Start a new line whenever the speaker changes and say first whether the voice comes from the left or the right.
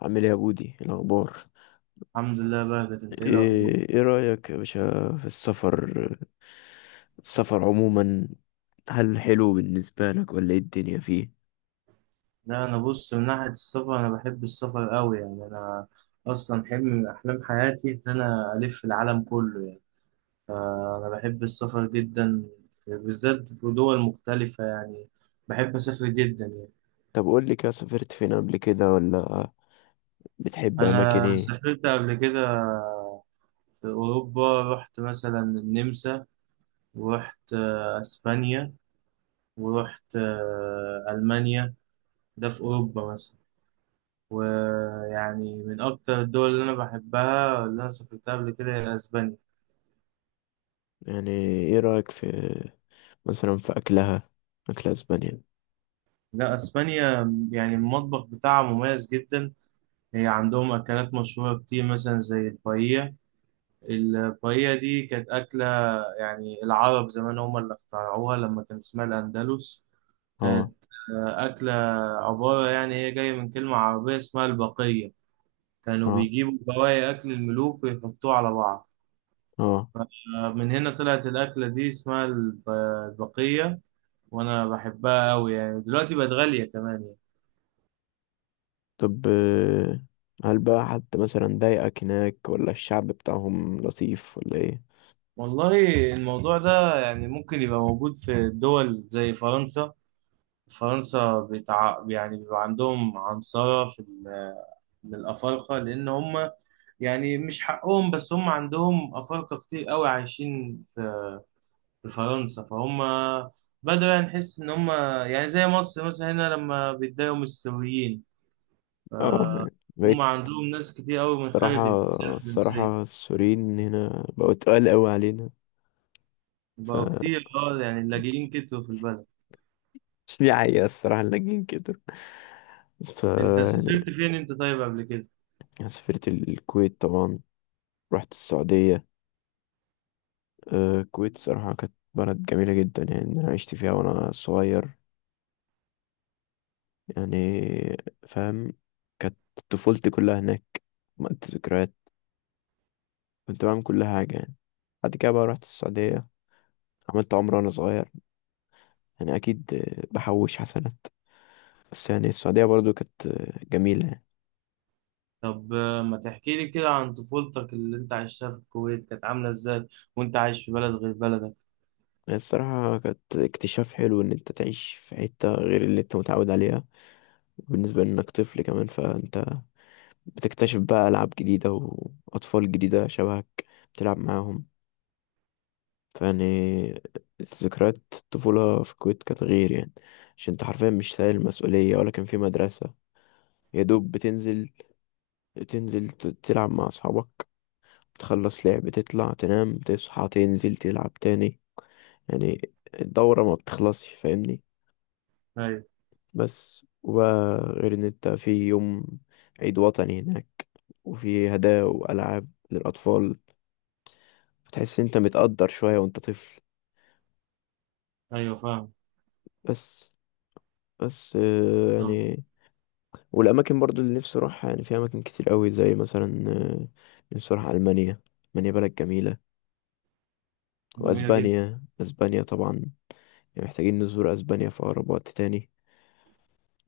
left: عامل ايه يا بودي؟ إيه الاخبار؟
right: الحمد لله بهجت، انت ايه الاخبار؟
left: ايه رايك يا باشا في السفر؟ السفر عموما، هل حلو بالنسبه لك ولا ايه الدنيا فيه؟
right: لا انا بص، من ناحيه السفر انا بحب السفر قوي، يعني انا اصلا حلم من احلام حياتي ان انا الف العالم كله يعني. فانا بحب السفر جدا، بالذات في دول مختلفه يعني، بحب اسافر جدا يعني.
left: طب قول لي كده، سافرت فين قبل كده؟ ولا بتحب اماكن
right: انا
left: ايه؟
right: سافرت قبل كده في اوروبا، رحت مثلا النمسا، ورحت اسبانيا، ورحت المانيا، ده في اوروبا مثلا. ويعني من أكتر الدول اللي أنا بحبها اللي أنا سافرتها قبل كده هي أسبانيا.
left: يعني ايه رايك في، مثلا في اكلها، اكل اسبانيا؟
right: لا، أسبانيا يعني المطبخ بتاعها مميز جدا، هي عندهم أكلات مشهورة كتير مثلا زي البايية. البايية دي كانت أكلة يعني العرب زمان هم اللي اخترعوها لما كان اسمها الأندلس.
left: اه.
right: كانت أكلة عبارة، يعني هي جاية من كلمة عربية اسمها البقية. كانوا
left: اه.
right: بيجيبوا بواقي أكل الملوك ويحطوه على بعض.
left: اه.
right: من هنا طلعت الأكلة دي اسمها البقية. وانا بحبها قوي يعني، دلوقتي بقت غالية كمان يعني.
left: طب. هل بقى حد مثلا ضايقك هناك ولا الشعب بتاعهم لطيف ولا ايه؟
right: والله الموضوع ده يعني ممكن يبقى موجود في دول زي فرنسا. فرنسا بتاع يعني بيبقى عندهم عنصرة في من الأفارقة، لأن هم يعني مش حقهم، بس هم عندهم أفارقة كتير قوي عايشين في في فرنسا، فهم بدأنا نحس إن هم يعني زي مصر مثلا هنا لما بيتضايقوا من السوريين.
left: اه،
right: هم
left: بقيت.
right: عندهم ناس كتير قوي من
left: صراحة،
right: خارج الجنسية الفرنسية.
left: الصراحة السوريين هنا بقوا تقال قوي علينا. ف
right: بقوا كتير اه، يعني اللاجئين كتروا في البلد.
left: مش دي حقيقة، الصراحة اللاجئين كده. ف،
right: انت
left: يعني
right: سافرت فين انت طيب قبل كده؟
left: أنا سافرت الكويت طبعا. رحت السعودية. الكويت صراحة كانت بلد جميلة جدا، يعني أنا عشت فيها وأنا صغير. يعني فاهم، كانت طفولتي كلها هناك. عملت ذكريات، كنت بعمل كل حاجة يعني. بعد كده بقى رحت السعودية، عملت عمرة وأنا صغير. يعني أكيد بحوش حسنات. بس يعني السعودية برضو كانت جميلة يعني.
right: طب ما تحكي لي كده عن طفولتك اللي انت عشتها في الكويت، كانت عاملة ازاي وانت عايش في بلد غير بلدك؟
left: هي الصراحة كانت اكتشاف حلو إن أنت تعيش في حتة غير اللي أنت متعود عليها. بالنسبة لإنك طفل كمان، فأنت بتكتشف بقى ألعاب جديدة وأطفال جديدة شبهك، بتلعب معاهم. فيعني ذكريات الطفولة في الكويت كانت غير يعني. عشان أنت حرفيا مش شايل مسؤولية ولا كان في مدرسة. يا دوب بتنزل، تنزل تلعب مع أصحابك، تخلص لعب، تطلع تنام، تصحى تنزل تلعب تاني. يعني الدورة ما بتخلصش فاهمني.
right: ايوه.
left: بس وبقى غير ان انت في يوم عيد وطني هناك، وفي هدايا وألعاب للأطفال، بتحس انت متقدر شوية وانت طفل.
right: ايوه فاهم.
left: بس، بس
right: طب.
left: يعني والأماكن برضو اللي نفسي أروحها. يعني في أماكن كتير قوي زي مثلا نفسي أروح ألمانيا. ألمانيا بلد جميلة.
right: جميلة جدا.
left: وأسبانيا، أسبانيا طبعا، يعني محتاجين نزور أسبانيا في أقرب وقت تاني،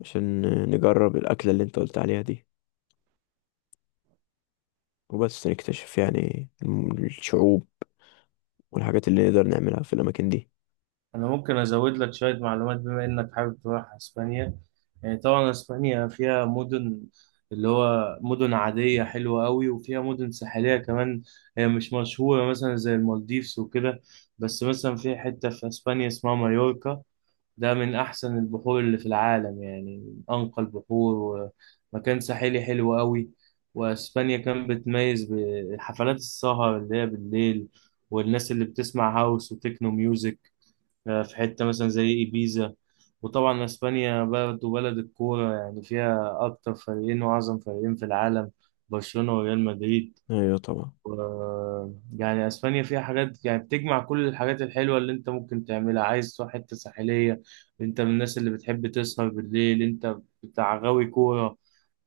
left: عشان نجرب الأكلة اللي انت قلت عليها دي، وبس نكتشف يعني الشعوب والحاجات اللي نقدر نعملها في الأماكن دي.
right: انا ممكن ازود لك شوية معلومات بما انك حابب تروح اسبانيا. يعني طبعا اسبانيا فيها مدن، اللي هو مدن عادية حلوة قوي، وفيها مدن ساحلية كمان. هي مش مشهورة مثلا زي المالديفز وكده، بس مثلا في حتة في اسبانيا اسمها مايوركا. ده من أحسن البحور اللي في العالم، يعني من أنقى البحور، ومكان ساحلي حلو قوي. وأسبانيا كان بتميز بحفلات السهر اللي هي بالليل، والناس اللي بتسمع هاوس وتكنو ميوزك. في حتة مثلا زي إيبيزا. وطبعا أسبانيا برضه بلد الكورة، يعني فيها أكتر فريقين وأعظم فريقين في العالم، برشلونة وريال مدريد.
left: أيوة طبعا.
right: و- يعني اسبانيا فيها حاجات يعني بتجمع كل الحاجات الحلوه اللي انت ممكن تعملها. عايز تروح حته ساحليه، انت من الناس اللي بتحب تسهر بالليل، انت بتاع غاوي كوره،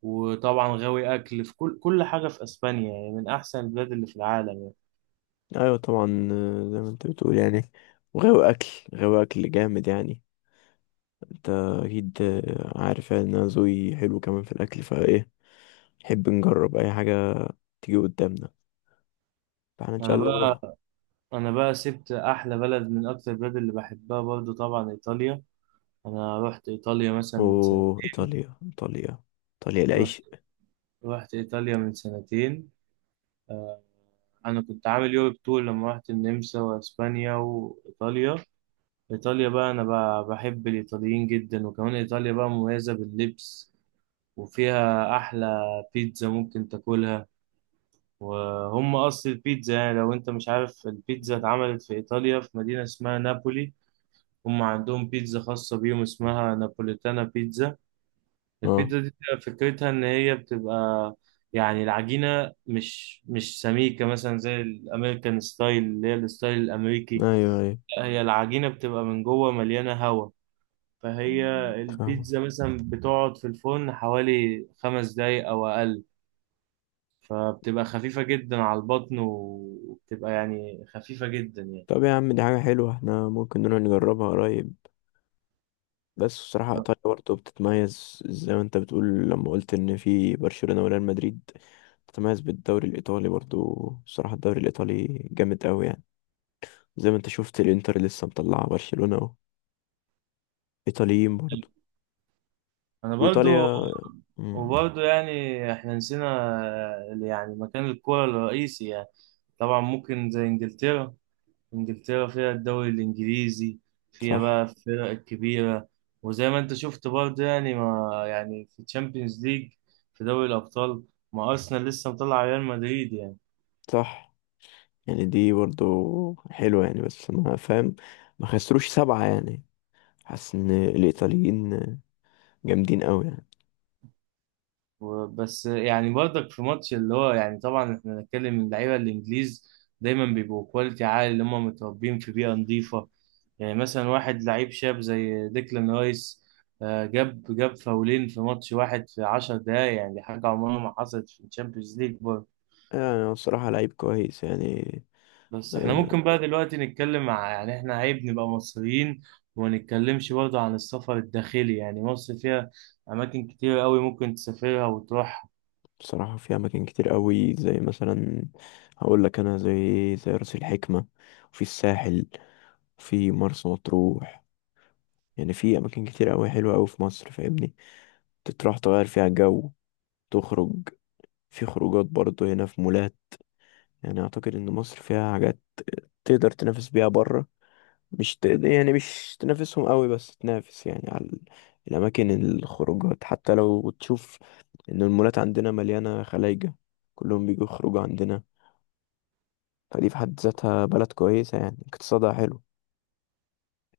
right: وطبعا غاوي اكل، في كل حاجه في اسبانيا. يعني من احسن البلاد اللي في العالم يعني.
left: أيوة طبعا زي ما أنت بتقول يعني. وغاوي أكل، غاوي أكل جامد يعني. أنت أكيد عارف يعني إن أنا ذوقي حلو كمان في الأكل، فإيه نحب نجرب أي حاجة تيجي قدامنا. فإحنا إن
right: انا
left: شاء الله
right: بقى
left: نروح.
right: انا بقى سبت احلى بلد من اكتر البلاد اللي بحبها برضو، طبعا ايطاليا. انا رحت ايطاليا مثلا من سنه.
left: أوه، إيطاليا! إيطاليا! إيطاليا
right: رحت
left: العيش.
right: رحت ايطاليا من سنتين. انا كنت عامل يوروب تور لما رحت النمسا واسبانيا وايطاليا. إيطاليا بقى، أنا بقى بحب الإيطاليين جدا، وكمان إيطاليا بقى مميزة باللبس، وفيها أحلى بيتزا ممكن تاكلها، وهم أصل البيتزا. يعني لو أنت مش عارف، البيتزا اتعملت في إيطاليا في مدينة اسمها نابولي. هم عندهم بيتزا خاصة بيهم اسمها نابوليتانا بيتزا.
left: أه.
right: البيتزا دي بتبقى فكرتها إن هي بتبقى يعني العجينة مش سميكة، مثلا زي الأمريكان ستايل اللي هي الستايل الأمريكي.
left: أيوة، أيوة،
right: لا، هي العجينة بتبقى من جوه مليانة هوا، فهي
left: فاهم.
right: البيتزا مثلا بتقعد في الفرن حوالي خمس دقايق أو أقل، فبتبقى خفيفة جدا على البطن، وبتبقى يعني خفيفة جدا يعني.
left: طب يا عم، دي حاجة حلوة، إحنا ممكن نروح نجربها قريب. بس بصراحة إيطاليا برضه بتتميز، زي ما أنت بتقول لما قلت إن في برشلونة وريال مدريد، بتتميز بالدوري الإيطالي برضه. بصراحة الدوري الإيطالي جامد أوي يعني. زي ما أنت شفت الإنتر لسه مطلعة برشلونة أهو، إيطاليين برضه.
right: أنا برضو
left: وإيطاليا. مم.
right: وبرضو يعني إحنا نسينا يعني مكان الكورة الرئيسي يعني. طبعا ممكن زي إنجلترا، انجلترا فيها الدوري الانجليزي، فيها بقى
left: صح.
right: الفرق الكبيره. وزي ما انت شفت برضه، يعني ما يعني في تشامبيونز ليج، في دوري الابطال، ما ارسنال لسه مطلع ريال مدريد يعني.
left: صح. يعني دي برضه حلوة يعني، بس ما فاهم، ما خسروش سبعة يعني. حاسس إن الإيطاليين جامدين أوي يعني.
right: وبس يعني برضك في ماتش اللي هو يعني طبعا احنا بنتكلم، اللعيبه الانجليز دايما بيبقوا كواليتي عالي، اللي هم متربيين في بيئه نظيفه. يعني مثلا واحد لعيب شاب زي ديكلان رايس، جاب فاولين في ماتش واحد في 10 دقايق، يعني دي حاجه عمرها ما حصلت في الشامبيونز ليج.
left: يعني هو بصراحة لعيب كويس يعني.
right: بس احنا ممكن
left: آه،
right: بقى دلوقتي نتكلم يعني احنا عيب نبقى مصريين وما نتكلمش برضه عن السفر الداخلي. يعني مصر فيها أماكن كتير قوي ممكن تسافرها وتروحها.
left: بصراحة في أماكن كتير قوي زي مثلا، هقول لك أنا، زي رأس الحكمة، وفي الساحل، في مرسى مطروح. يعني في أماكن كتير قوي حلوة قوي في مصر فاهمني. تروح تغير فيها جو، تخرج. في خروجات برضه هنا في مولات. يعني أعتقد إن مصر فيها حاجات تقدر تنافس بيها بره. مش تقدر، يعني مش تنافسهم قوي، بس تنافس يعني على الأماكن، الخروجات. حتى لو تشوف إن المولات عندنا مليانة خلايجة، كلهم بيجوا يخرجوا عندنا. فدي في حد ذاتها بلد كويسة يعني، اقتصادها حلو.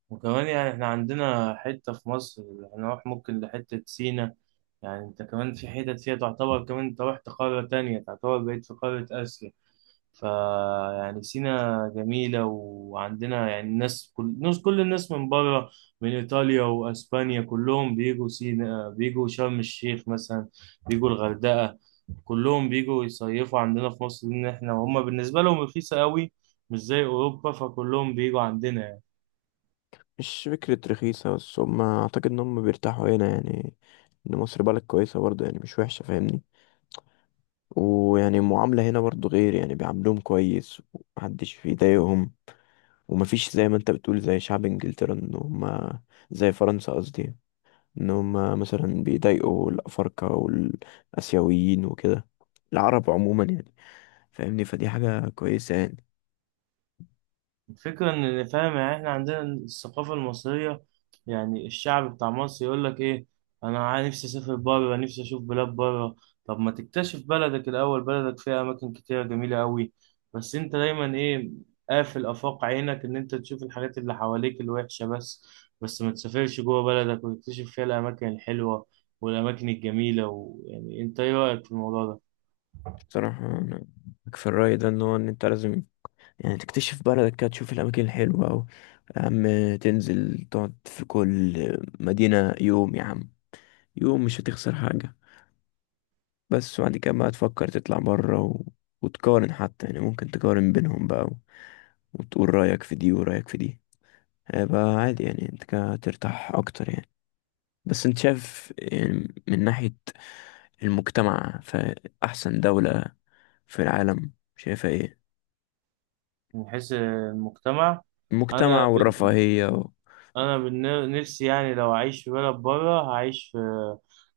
right: وكمان يعني احنا عندنا حتة في مصر هنروح ممكن لحتة سينا. يعني انت كمان في حتت فيها تعتبر كمان انت رحت قارة تانية، تعتبر بقيت في قارة آسيا. فيعني سينا جميلة، وعندنا يعني الناس، كل الناس من بره، من إيطاليا وأسبانيا، كلهم بيجوا سينا، بيجوا شرم الشيخ مثلا، بيجوا الغردقة. كلهم بيجوا يصيفوا عندنا في مصر لأن إحنا هما بالنسبة لهم رخيصة قوي، مش زي أوروبا، فكلهم بيجوا عندنا.
left: مش فكرة رخيصة بس، هم أعتقد إن هم بيرتاحوا هنا يعني. إن مصر بلد كويسة برضه يعني، مش وحشة فاهمني. ويعني المعاملة هنا برضه غير يعني، بيعاملوهم كويس ومحدش بيضايقهم. ومفيش زي ما أنت بتقول زي شعب إنجلترا إن هم، زي فرنسا قصدي، إن هم مثلا بيضايقوا الأفارقة والآسيويين وكده، العرب عموما يعني فاهمني. فدي حاجة كويسة يعني.
right: الفكرة إن فاهم يعني، إحنا عندنا الثقافة المصرية. يعني الشعب بتاع مصر يقول لك إيه، أنا نفسي أسافر بره، نفسي أشوف بلاد بره. طب ما تكتشف بلدك الأول، بلدك فيها أماكن كتيرة جميلة أوي، بس أنت دايما إيه، قافل آفاق عينك إن أنت تشوف الحاجات اللي حواليك الوحشة بس، بس ما تسافرش جوه بلدك وتكتشف فيها الأماكن الحلوة والأماكن الجميلة. ويعني أنت إيه رأيك في الموضوع ده؟
left: بصراحة أنا، في الرأي ده، إن هو إن أنت لازم يعني تكتشف بلدك كده، تشوف الأماكن الحلوة. أو يا عم تنزل تقعد في كل مدينة يوم، يا عم يوم مش هتخسر حاجة. بس وبعد كده بقى تفكر تطلع برا، و... وتقارن حتى، يعني ممكن تقارن بينهم بقى، و... وتقول رأيك في دي ورأيك في دي. هيبقى عادي يعني، انت كده ترتاح أكتر يعني. بس انت شايف يعني من ناحية المجتمع، فأحسن دولة في العالم شايفها ايه؟
right: من حيث المجتمع. أنا،
left: المجتمع والرفاهية و...
right: انا نفسي يعني لو اعيش في بلد بره هعيش في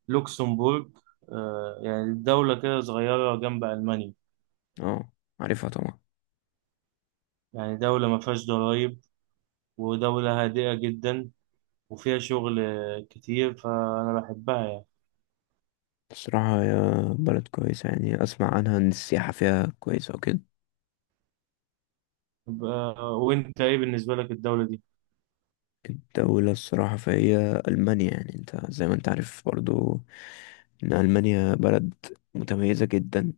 right: لوكسمبورغ. يعني دولة كده صغيرة جنب ألمانيا،
left: اه، عارفها طبعا.
right: يعني دولة ما فيهاش ضرايب، ودولة هادئة جدا، وفيها شغل كتير، فأنا بحبها يعني.
left: الصراحة هي بلد كويسة يعني، أسمع عنها إن السياحة فيها كويسة وكده.
right: وأنت إيه بالنسبة لك الدولة دي؟
left: الدولة الصراحة فهي ألمانيا. يعني أنت زي ما أنت عارف برضو إن ألمانيا بلد متميزة جدا.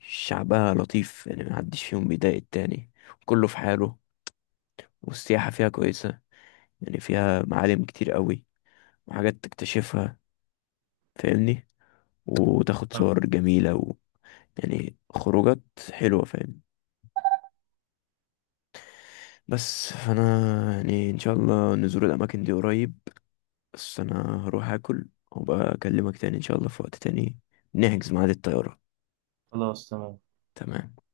left: شعبها لطيف يعني، محدش فيهم بيضايق التاني، كله في حاله. والسياحة فيها كويسة، يعني فيها معالم كتير قوي وحاجات تكتشفها فاهمني، وتاخد
right: آه،
left: صور جميلة و... يعني خروجات حلوة فاهم. بس فانا يعني ان شاء الله نزور الاماكن دي قريب. بس انا هروح اكل وبقى اكلمك تاني ان شاء الله في وقت تاني، نحجز ميعاد الطيارة.
right: خلاص تمام.
left: تمام.